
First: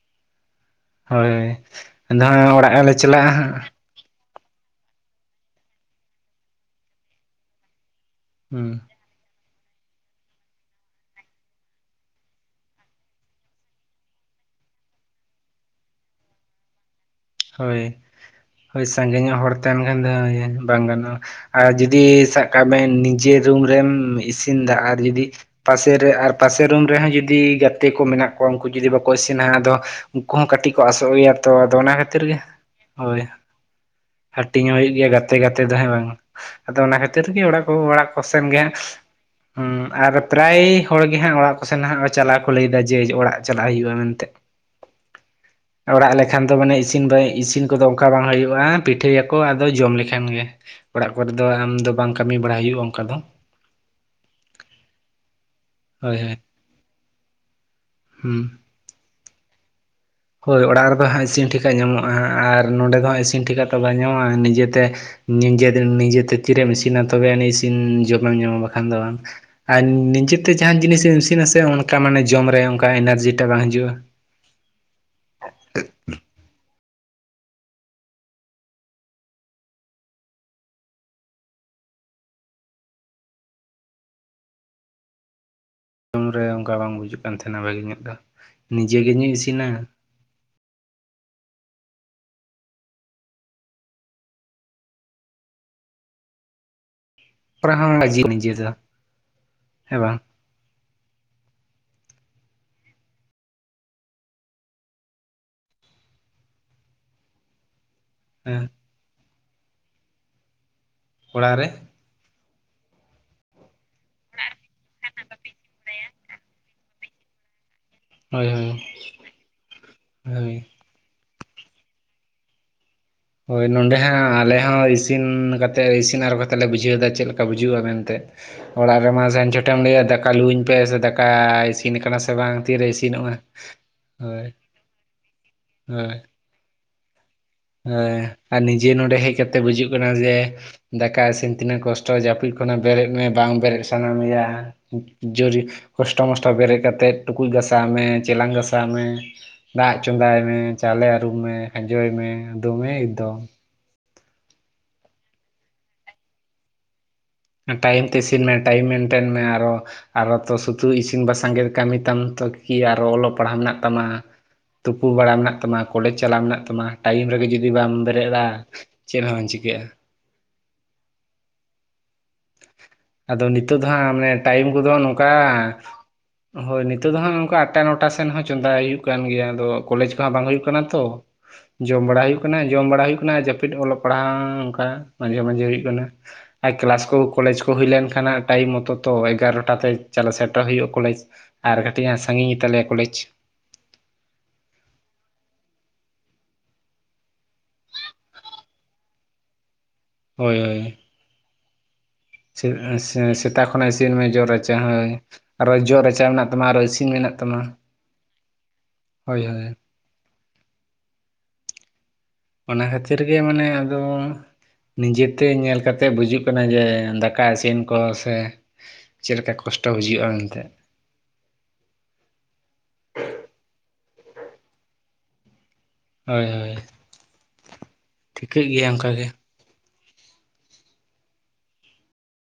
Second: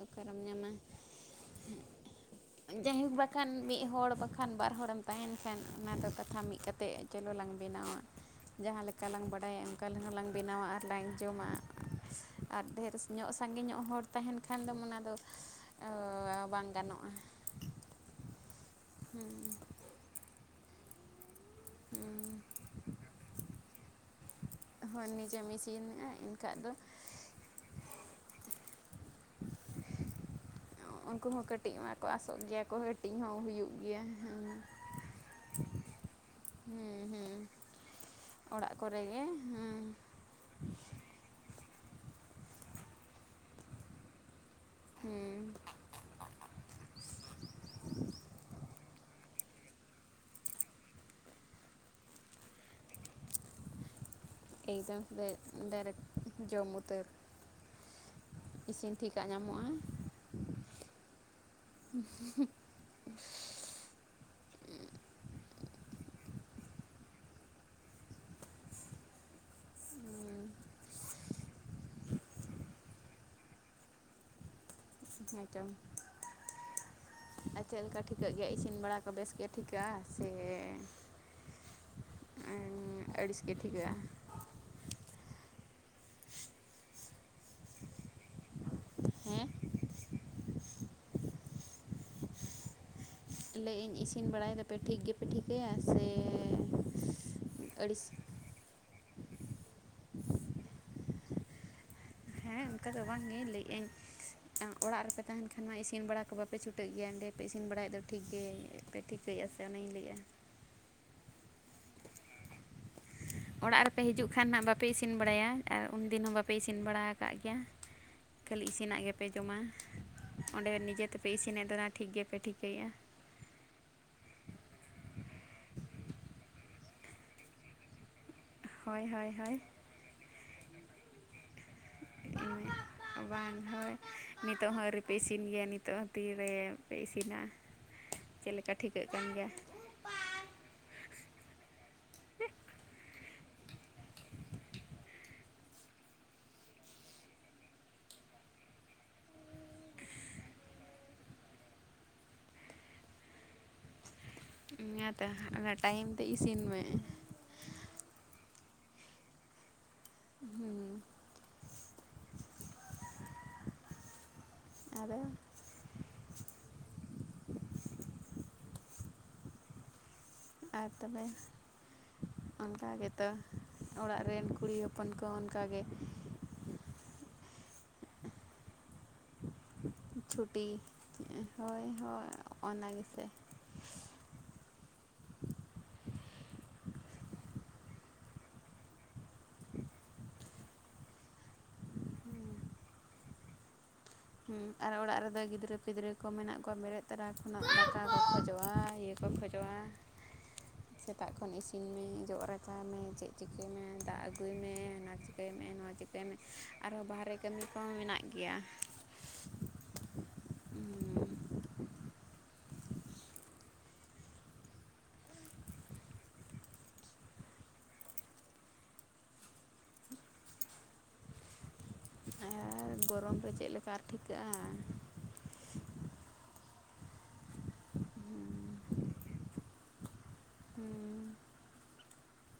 [SPEAKER 1] ᱚᱠᱟᱨᱮᱢ ᱧᱟᱢᱟ
[SPEAKER 2] ᱦᱳᱭ ᱟᱫᱚ ᱦᱟᱸᱜ ᱚᱲᱟᱜ
[SPEAKER 1] ᱾
[SPEAKER 2] ᱞᱮ
[SPEAKER 1] ᱡᱟᱭᱦᱳᱠ
[SPEAKER 2] ᱪᱟᱞᱟᱜᱼᱟ
[SPEAKER 1] ᱵᱟᱠᱷᱟᱱ ᱢᱤᱫ ᱦᱚᱲ ᱵᱟᱠᱷᱼ ᱠᱷᱟᱱ ᱵᱟᱨ ᱦᱚᱲᱮᱢ ᱛᱟᱦᱮᱱ ᱠᱷᱟᱱ ᱚᱱᱟ ᱫᱚ ᱠᱟᱛᱷᱟ ᱢᱤᱜ ᱠᱟᱛᱮ ᱪᱚᱞᱚ ᱞᱟᱝ ᱵᱮᱱᱟᱣᱟ
[SPEAKER 2] ᱦᱟᱸᱜ
[SPEAKER 1] ᱡᱟᱦᱟᱸ ᱞᱮᱠᱟ ᱾ ᱟᱠᱟᱞᱟᱝ ᱵᱟᱰᱟᱭᱟ ᱚᱱᱠᱟ ᱞᱟᱝ ᱵᱮᱱᱟᱣᱟ ᱟᱨᱞᱟᱝ ᱡᱚᱢᱟ ᱾ ᱟᱨ ᱰᱷᱮᱨ ᱧᱚᱜ, ᱥᱟᱸᱜᱮ ᱧᱚᱜ ᱦᱚᱲ ᱛᱟᱦᱮᱱ ᱠᱷᱟᱱ ᱫᱚᱢ ᱚᱱᱟᱫᱚ ᱵᱟᱝ ᱜᱟᱱᱚᱜᱼᱟ ᱾
[SPEAKER 2] ᱦᱳᱭ ᱦᱳᱭ ᱥᱟᱺᱜᱮ ᱧᱚᱜ ᱦᱚᱲ ᱛᱟᱦᱮᱱ ᱠᱷᱟᱱ ᱫᱚ ᱦᱟᱸᱜ ᱵᱟᱝ ᱜᱟᱱᱚᱜᱼᱟ ᱟᱨ ᱡᱩᱫᱤ
[SPEAKER 1] ᱦᱩᱸ
[SPEAKER 2] ᱥᱟᱵ ᱠᱟᱜ ᱵᱮᱱ ᱱᱤᱡᱮ ᱨᱩᱢ ᱨᱮᱢ ᱤᱥᱤᱱᱫᱟ ᱟᱨ
[SPEAKER 1] ᱦᱚᱲ
[SPEAKER 2] ᱡᱩᱫᱤ
[SPEAKER 1] ᱱᱤᱡᱮᱢ ᱤᱥᱤᱱᱮᱜᱼᱟ
[SPEAKER 2] ᱯᱟᱥᱮᱨᱮ ᱟᱨ
[SPEAKER 1] ᱮᱱᱠᱷᱟᱡ
[SPEAKER 2] ᱯᱟᱥᱮ
[SPEAKER 1] ᱫᱚ
[SPEAKER 2] ᱨᱩᱢ ᱨᱮᱦᱚᱸ ᱡᱩᱫᱤ ᱜᱟᱛᱮᱼ ᱛᱮ ᱠᱚ ᱢᱮᱱᱟᱜ ᱠᱚᱣᱟ ᱩᱝᱠᱩ ᱡᱩᱫᱤ ᱵᱟᱠᱚ ᱤᱥᱤᱱᱟ ᱟᱫᱚ ᱩᱝᱠᱩ ᱦᱚᱸ ᱠᱟᱹᱴᱤᱡ ᱠᱚ ᱟᱥᱚᱜ ᱜᱮᱭᱟ ᱛᱚ, ᱟᱫᱚ ᱚᱱᱟ ᱠᱷᱟᱛ
[SPEAKER 1] ᱚᱛᱚᱜ ᱜᱮᱭᱟ ᱠᱚ ᱦᱟᱹᱴᱤᱧ ᱦᱚᱸ ᱦᱩᱭᱩᱜ ᱜᱮᱭᱟ ᱦᱮᱸ
[SPEAKER 2] ᱦᱟᱹᱴᱤᱧ ᱦᱚᱸ ᱦᱩᱭᱩᱜ ᱜᱮᱭᱟ ᱜᱟᱛᱮ ᱜᱟᱛᱮ ᱫᱚ ᱦᱮᱸ ᱵᱟᱝ? ᱟᱫᱚ ᱚᱱᱟ
[SPEAKER 1] ᱦᱮᱸ
[SPEAKER 2] ᱠᱷᱟᱹᱛᱤᱨ ᱜᱮ
[SPEAKER 1] ᱦᱮᱸ
[SPEAKER 2] ᱚᱲᱟᱜ ᱠᱚ ᱚᱲᱟᱜ ᱠᱚ ᱥᱮᱱ ᱜᱮ
[SPEAKER 1] ᱚᱲᱟᱜ ᱠᱚᱨᱮ ᱜᱮ ᱦᱮᱸ
[SPEAKER 2] ᱦᱟᱸᱜ ᱟᱨ ᱯᱨᱟᱭ ᱦᱚᱲᱜᱮ ᱦᱟᱸᱜ ᱚᱲᱟᱜ ᱠᱚᱥᱱ ᱦᱟᱸᱜ ᱪᱟᱞᱟᱣ ᱠᱚ ᱞᱟᱹᱭ ᱫᱟ ᱡᱮ ᱚᱲᱟᱜ ᱪᱟᱞᱞᱟᱣ ᱦᱩᱭᱩᱜᱼᱟ ᱢᱮᱱᱛᱮ
[SPEAKER 1] ᱦᱮᱸ
[SPEAKER 2] ᱚᱲᱟᱜ ᱞᱮᱠᱷᱟᱱ ᱫᱚ ᱢᱟᱱᱮ ᱤᱥᱤᱱ ᱵᱟᱝ ᱤᱥᱤᱱ ᱠᱚᱫᱚ ᱚᱝᱠᱟ ᱵᱟᱝ ᱦᱩᱭᱩᱜᱼᱟ ᱵᱟᱝ ᱯᱤᱴᱷᱟᱹᱭᱟᱠᱚ ᱟᱫᱚ ᱡᱚᱢ ᱞᱮᱠᱷᱟᱱ ᱜᱮ ᱾ ᱚᱲᱟᱜ ᱠᱚᱨᱮ ᱫᱚ ᱟᱢ ᱫᱚ ᱵᱟᱝ ᱠᱟᱹᱢᱤ ᱵᱟᱲᱟ ᱦᱩᱭᱩᱜᱼᱟ ᱚᱱᱠᱟ ᱫᱚ
[SPEAKER 1] ᱮᱠᱫᱚᱢ ᱰᱟᱭᱨᱮᱠᱴ
[SPEAKER 2] ᱦᱳᱭ ᱦᱳᱭ
[SPEAKER 1] ᱡᱚᱢ ᱩᱛᱟᱨᱹ
[SPEAKER 2] ᱦᱩᱸ
[SPEAKER 1] ᱤᱥᱤᱱ ᱴᱷᱤᱠᱟ ᱧᱟᱢᱚᱜᱼᱟ
[SPEAKER 2] ᱦᱳᱭ ᱚᱲᱟᱜ ᱨᱮᱫᱚ ᱦᱟᱸᱜ ᱤᱥᱤᱱ ᱴᱷᱤᱠᱟᱜ ᱧᱟᱢᱚᱜᱼᱟ ᱟᱨ ᱱᱚᱸᱰᱮ ᱫᱚ ᱦᱟᱸᱜ ᱤᱥᱤᱱ ᱴᱷᱠᱟ ᱫᱚ ᱵᱟᱝ ᱧᱟᱢᱚᱜᱼᱟ ᱱᱤᱡᱮᱛᱮ ᱱᱤᱡᱮ ᱱᱤᱡᱮᱛᱮ ᱛᱤᱨᱮᱢ ᱤᱥᱤᱱᱟ ᱛᱚᱵᱮ ᱟᱹᱱᱤᱡ ᱤᱥᱤᱱ ᱡᱚᱢᱮᱢ ᱧᱟᱢᱟ ᱵᱟᱠᱷᱟᱱ ᱫᱚ ᱵᱟᱝ ᱟᱨ ᱱᱤᱡᱮᱛᱮ ᱡᱟᱦᱟᱱ ᱡᱤᱱᱤᱥᱢ ᱤᱥᱤᱱᱟᱥᱮ ᱚᱱᱠᱟ ᱢᱟᱱᱮ ᱡᱚᱢ ᱨᱮ ᱚᱱᱠᱟ ᱮᱱᱟᱨᱡᱤᱴᱟ ᱵᱟᱝ ᱦᱤᱡᱩᱜᱼᱟ
[SPEAKER 1] ᱦᱮ ᱪᱚᱝ ᱟᱨ ᱪᱮᱫ ᱞᱮᱠᱟ ᱴᱷᱤᱠᱟᱹᱜ ᱜᱮᱭᱟ ᱤᱥᱤᱱ ᱵᱟᱲᱟ ᱠᱚ ᱵᱮᱥ ᱜᱮ ᱴᱷᱤᱠᱟᱹᱜᱼᱟ ᱥᱮ ᱟᱨ ᱟᱹᱲᱤᱥ ᱜᱮ ᱴᱷᱤᱠᱟᱹᱜᱼᱟ
[SPEAKER 2] ᱨᱩᱢ ᱨᱮ ᱚᱱᱠᱟ ᱵᱟᱝ ᱵᱩᱡᱩᱜ ᱠᱟᱱ ᱛᱟᱦᱮᱱᱟ ᱵᱷᱟᱜᱮ ᱧᱚᱜ ᱫᱚ ᱱᱤᱡᱮ ᱜᱮ ᱤᱧ
[SPEAKER 1] ᱦᱮᱸ
[SPEAKER 2] ᱤᱥᱤᱱᱟ
[SPEAKER 1] ᱞᱮ ᱤᱧ ᱤᱥᱤᱱ ᱵᱟᱲᱟᱭ ᱫᱟᱯᱮ ᱴᱷᱤᱠ ᱜᱮᱯᱮ ᱴᱷᱤᱠᱟᱹᱭᱟ ᱥᱮ ᱟᱹᱲᱤᱥ
[SPEAKER 2] [unintelligible]
[SPEAKER 1] ᱦᱮᱸ ᱚᱱᱠᱟ ᱫᱚ ᱵᱟᱝᱜᱼᱮ ᱞᱟᱹᱭ ᱟᱹᱧ ᱚᱲᱟᱜ ᱨᱮᱯᱮ ᱛᱟᱦᱮᱱ ᱠᱷᱟᱱ ᱢᱟ ᱤᱥᱤᱱ ᱵᱟᱲᱟ ᱠᱚ ᱵᱟᱯᱮ ᱪᱷᱩᱴᱟᱹᱜ ᱜᱮᱭᱟ ᱚᱸᱰᱮ ᱯᱮ ᱤᱥᱤᱱ ᱵᱟᱲᱟᱭᱮᱫ ᱫᱚ ᱴᱷᱤᱠ ᱜᱮ
[SPEAKER 2] ᱦᱮᱸ
[SPEAKER 1] ᱯᱮ ᱴᱷᱤᱠᱟᱹᱭᱮᱜᱼᱟ ᱥᱮ ᱚᱱᱟᱧ ᱞᱟᱹᱭᱮᱫᱼᱟ
[SPEAKER 2] ᱚᱲᱟᱜ ᱨᱮ [inaudible]
[SPEAKER 1] ᱚᱲᱟᱜ ᱨᱮᱯᱮ ᱦᱤᱡᱩᱜ ᱠᱷᱟᱱ ᱦᱟᱸᱜ ᱵᱟᱯᱮ ᱤᱥᱤᱱ ᱵᱟᱲᱟᱭᱟ ᱟᱨ ᱩᱱᱫᱤᱱ ᱦᱚᱸ ᱵᱟᱯᱮ ᱤᱥᱤᱱ ᱵᱟᱲᱟ ᱠᱟᱜ ᱜᱮᱭᱟ
[SPEAKER 2] ᱦᱳᱭ
[SPEAKER 1] ᱛᱟᱦᱚᱞᱮ
[SPEAKER 2] ᱦᱳᱭ
[SPEAKER 1] ᱤᱥᱤᱱᱟᱜ ᱜᱮᱯᱮ ᱡᱚᱢᱟ ᱾
[SPEAKER 2] ᱦᱳᱭ
[SPEAKER 1] ᱚᱸᱰᱮ ᱱᱤᱡᱮ ᱛᱮᱯᱮ ᱤᱥᱤᱱᱮᱫ ᱛᱟᱦᱮ ᱴᱷᱤᱠ ᱜᱮᱯᱮ ᱴᱷᱤᱠᱟᱹᱭᱟ
[SPEAKER 2] ᱦᱳᱭ ᱱᱚᱸᱰᱮ ᱦᱟᱸᱜ ᱟᱞᱮ ᱦᱚᱸ ᱤᱥᱤᱱ ᱠᱟᱛᱮᱫ ᱤᱥᱤᱱ ᱟᱨᱚ ᱠᱟᱛᱮᱫ ᱞᱮ ᱵᱩᱡᱷᱟᱹᱣ ᱮᱫᱟ ᱪᱮᱫ ᱞᱮᱠᱟ ᱵᱩᱡᱩᱜᱼᱟ ᱢᱮᱱᱛᱮ ᱚᱲᱟᱜ
[SPEAKER 1] ᱦᱳᱭ
[SPEAKER 2] ᱨᱮᱢᱟ
[SPEAKER 1] ᱦᱳᱭ
[SPEAKER 2] ᱥᱮᱱ
[SPEAKER 1] ᱦᱳᱭ
[SPEAKER 2] ᱪᱷᱚᱴᱮᱢ ᱞᱟᱹᱭᱟ ᱫᱟᱠᱟ ᱞᱩᱣᱟᱹᱧ ᱯᱮ ᱥᱮ ᱫᱟᱠᱟ ᱤᱥᱤᱱ ᱟᱠᱟᱱᱟ ᱥᱮ ᱵᱟᱝ ᱛᱤᱨᱮ ᱤᱥᱤ
[SPEAKER 1] ᱵᱟᱝ ᱦᱳᱭ ᱱᱤᱛᱚᱜ ᱦᱚᱸ ᱟᱹᱣᱨᱤᱯᱮ ᱤᱥᱤᱱ ᱜᱮᱭᱟ ᱱᱤᱛᱚᱜ ᱦᱚᱸ ᱛᱤᱨᱮᱯᱮ ᱤᱥᱤᱱᱟ
[SPEAKER 2] ᱮᱸ
[SPEAKER 1] ᱪᱮᱫ
[SPEAKER 2] ᱟᱨ
[SPEAKER 1] ᱞᱮᱠᱟ
[SPEAKER 2] ᱱᱤᱡᱮ
[SPEAKER 1] ᱴᱷᱤᱠᱟᱹᱜ
[SPEAKER 2] ᱱᱚᱰᱮ
[SPEAKER 1] ᱠᱟᱱ
[SPEAKER 2] ᱦᱮᱡ
[SPEAKER 1] ᱜᱮᱭᱟ
[SPEAKER 2] ᱠᱟᱛᱮ ᱵᱩᱡᱩᱜ ᱠᱟᱱᱟ ᱡᱮ ᱫᱟᱠᱟ ᱤᱥᱤᱱ ᱛᱤᱱᱟᱹᱜ ᱠᱚᱥᱴᱚ ᱡᱟᱹᱯᱤᱫ ᱠᱷᱚᱱᱟᱜ ᱵᱮᱨᱮᱫ ᱢᱮ ᱵᱟᱝ ᱵᱮᱨᱮᱫ ᱥᱟᱱᱟ ᱢᱮᱭᱟ᱾ ᱡᱳᱨᱤ ᱠᱚᱥᱴᱚ ᱢᱚᱥᱴᱚ ᱵᱮᱨᱮᱫ ᱠᱟᱛᱮᱜ ᱴᱩᱠᱩᱡ ᱜᱟᱥᱟᱣ ᱢᱮ ᱪᱮᱞᱟᱝ ᱜᱟᱥᱟᱣ ᱢᱮ ᱫᱟᱜ ᱪᱚᱸᱫᱟᱭ ᱢᱮ, ᱪᱟᱣᱞᱮ ᱟᱹᱨᱩᱵ ᱢᱮ, ᱠᱷᱡᱟᱡᱚᱭ ᱢᱮ, ᱫᱚᱢᱮ ᱮᱠᱫᱚᱢ᱾
[SPEAKER 1] ᱚᱱᱟ ᱛᱮ ᱟᱫᱚ ᱴᱟᱭᱤᱢ ᱛᱮ ᱤᱥᱤᱱ ᱢᱮ
[SPEAKER 2] ᱴᱟᱭᱤᱢ ᱛᱮ ᱤᱥᱤᱱ ᱢᱮ ᱴᱟᱭᱤᱢ ᱢᱮᱱᱴᱮᱱ ᱢᱮ ᱟᱨᱚ ᱟᱨᱚ ᱛᱚ ᱥᱩᱛᱩ
[SPEAKER 1] ᱦᱮᱸ
[SPEAKER 2] ᱤᱥᱤᱱ ᱵᱟᱥᱟᱝᱜᱼᱮ ᱠᱟᱹᱢᱤ ᱛᱟᱢ ᱛᱚ ᱠᱤ ᱟᱨᱚ ᱚᱞᱚᱜ ᱯᱟᱲᱦᱟᱜ ᱢᱮᱱᱟᱜ ᱛᱟᱢᱟ ᱛᱩᱯᱩ
[SPEAKER 1] ᱟᱫᱚ
[SPEAKER 2] ᱵᱟᱲᱟ ᱢᱮᱱᱟᱜ ᱛᱟᱢᱟ ᱠᱚᱞᱮᱡᱽ ᱪᱟᱞᱟᱜ ᱢᱮᱱᱟᱜ ᱛᱟᱢᱟ ᱴᱟᱭᱤᱢ ᱨᱮᱜᱮ ᱡᱩᱫᱤ ᱵᱟᱢ ᱵᱮᱨᱮᱫᱟ ᱪᱮᱫ ᱦᱚᱸ ᱵᱟᱝ ᱪᱤᱠᱟᱹᱜᱼᱟ
[SPEAKER 1] ᱟᱨ ᱛᱚᱵᱮ ᱚᱱᱠᱟ ᱜᱮ
[SPEAKER 2] ᱟᱫᱚ ᱱᱤᱛᱚᱜ ᱫᱚ ᱦᱟᱸᱜ ᱢᱟᱱᱮ ᱴᱟᱭᱤᱢ ᱠᱚᱫᱚ
[SPEAKER 1] ᱠᱚ
[SPEAKER 2] ᱱᱚᱝᱠᱟ
[SPEAKER 1] ᱚᱱᱠᱟᱜᱮ
[SPEAKER 2] ᱦᱳᱭ ᱱᱤᱛᱳ ᱫᱚ ᱦᱟᱸᱜ ᱱᱚᱝᱠᱟ ᱟᱴᱴᱟ ᱱᱚᱴᱟ ᱥᱮᱱ ᱦᱚᱸ ᱪᱚᱸᱫᱟᱭ ᱦᱩᱭᱩᱜ ᱠᱟᱱ ᱜᱮᱭᱟ ᱟᱫᱚ ᱠᱚᱞᱮᱡᱽ ᱠᱚᱦᱚᱸ ᱵᱟᱝ ᱦᱩᱭᱩᱜ
[SPEAKER 1] ᱪᱷᱩᱴᱤ
[SPEAKER 2] ᱠᱟᱱᱟ ᱛᱚ
[SPEAKER 1] ᱦᱳᱭ
[SPEAKER 2] ᱡᱚᱢ ᱵᱟᱲᱟ
[SPEAKER 1] ᱦᱳᱭ
[SPEAKER 2] ᱦᱩᱭᱩᱜ ᱠᱟᱱᱟ ᱡᱚᱢ
[SPEAKER 1] ᱚᱱᱟ
[SPEAKER 2] ᱵᱟᱲᱟ ᱦᱩᱭᱩᱜ
[SPEAKER 1] ᱜᱮᱥᱮ
[SPEAKER 2] ᱠᱟᱱᱟ ᱟᱨ ᱡᱟᱹ ᱚᱞᱚᱜ ᱯᱟᱲᱦᱟᱣ ᱚᱝᱠᱟ ᱢᱟᱡᱷᱮ ᱢᱟᱡᱷᱮ ᱦᱩᱭᱩᱜ ᱠᱟᱱᱟ ᱟᱨ ᱠᱞᱟᱥ ᱠᱚ ᱠᱚ ᱠᱚᱞᱮᱡᱽ ᱠᱚ ᱦᱩᱭ ᱞᱮᱱ ᱠᱷᱟᱱᱟᱜ ᱴᱟᱭᱤᱢ ᱢᱚᱛᱚ ᱛᱚ ᱮᱜᱟᱨᱚᱴᱟ ᱛᱮ ᱪᱟᱞᱟᱜ ᱥᱮᱴᱮᱨ ᱦᱩᱭᱩᱜᱼᱟ ᱠᱚᱞᱮᱡᱽ ᱟᱨ ᱠᱟᱹᱴᱤᱡ ᱦᱟᱸᱜ ᱥᱟᱺᱜᱤᱧ ᱜᱮᱛᱟᱞᱮᱭᱟ ᱠᱚᱞᱮᱡᱽ
[SPEAKER 1] ᱦᱩᱸ ᱟᱨ ᱚᱲᱟᱜ ᱨᱮᱫᱚ ᱜᱤᱫᱽᱨᱟᱹ ᱯᱤᱫᱽᱨᱟᱹ ᱠᱚ ᱢᱮᱱᱟᱜ ᱠᱚᱣᱟ ᱵᱮᱨᱮᱫ ᱛᱚᱨᱟ ᱠᱷᱚᱱᱟᱜ ᱫᱟᱠᱟ ᱠᱷᱚᱡᱚᱜᱼᱟ ᱤᱭᱟᱹ ᱠᱚ ᱠᱷᱚᱡᱚᱜᱼᱟ
[SPEAKER 2] ᱦᱳᱭ ᱦᱳᱭ
[SPEAKER 1] ᱥᱮᱛᱟᱜ ᱠᱷᱚᱱ ᱤᱥᱤᱱᱢᱤ ᱡᱚᱜᱼᱟ ᱨᱟᱪᱟᱣ ᱢᱮ ᱪᱮᱫ
[SPEAKER 2] ᱥᱮᱛᱟᱜ
[SPEAKER 1] ᱪᱤᱠᱟᱹᱭ ᱢᱮ
[SPEAKER 2] ᱠᱷᱚᱱᱟᱜ ᱤᱥᱤᱱ
[SPEAKER 1] ᱫᱟᱜ
[SPEAKER 2] ᱡᱚᱜ
[SPEAKER 1] ᱟᱹᱜᱩᱭ ᱢᱮ
[SPEAKER 2] ᱨᱟᱪᱟ ᱦᱳᱭ
[SPEAKER 1] ᱚᱱᱟ ᱪᱤᱠᱟᱹᱭ ᱢᱮ
[SPEAKER 2] ᱟᱨᱚ
[SPEAKER 1] ᱱᱚᱣᱟ
[SPEAKER 2] ᱡᱚᱜ ᱨᱟᱪᱟ
[SPEAKER 1] ᱪᱤᱠᱟᱹᱭ ᱢᱮ
[SPEAKER 2] ᱢᱮᱱᱟᱜ ᱛᱟᱢᱟ ᱟᱨᱚ
[SPEAKER 1] ᱟᱨᱦᱚᱸ
[SPEAKER 2] ᱤᱥᱤᱱ ᱢᱮᱱᱟᱜ
[SPEAKER 1] ᱵᱟᱨᱮ
[SPEAKER 2] ᱛᱟᱢᱟ
[SPEAKER 1] ᱠᱟᱹᱢᱤ ᱠᱚᱦᱚᱸ ᱢᱮᱱᱟᱜ ᱜᱮᱭᱟ᱾
[SPEAKER 2] ᱦᱳᱭ ᱦᱳᱭ
[SPEAKER 1] [inaudible]
[SPEAKER 2] ᱚᱱᱟ ᱠᱷᱟᱹᱛᱤᱨ ᱜᱮ ᱢᱟᱱᱮ ᱟᱫᱚ ᱱᱤᱡᱮᱛᱮ ᱧᱮᱞ ᱠᱟᱛᱮ ᱵᱩᱡᱩᱜ ᱠᱟᱱᱟ ᱡᱮ ᱫᱟᱠᱟ ᱤᱥᱤᱱ ᱠᱚ ᱥᱮ ᱪᱮᱫ ᱞᱮᱠᱟ ᱠᱚᱥᱴᱚ ᱵᱩᱡᱩᱜᱼᱟ ᱢᱮᱱᱛᱮ
[SPEAKER 1] ᱟᱨ ᱜᱚᱨᱚᱢ ᱨᱮ ᱪᱮᱫ ᱞᱮᱠᱟ ᱟᱨ ᱴᱷᱤᱠᱟᱹᱜᱼᱟ
[SPEAKER 2] ᱦᱳᱭ ᱦᱳᱭ ᱴᱷᱤᱠᱟᱹᱜ ᱜᱮᱭᱟ ᱚᱱᱠᱟ ᱜᱮ
[SPEAKER 1] ᱦᱩᱸ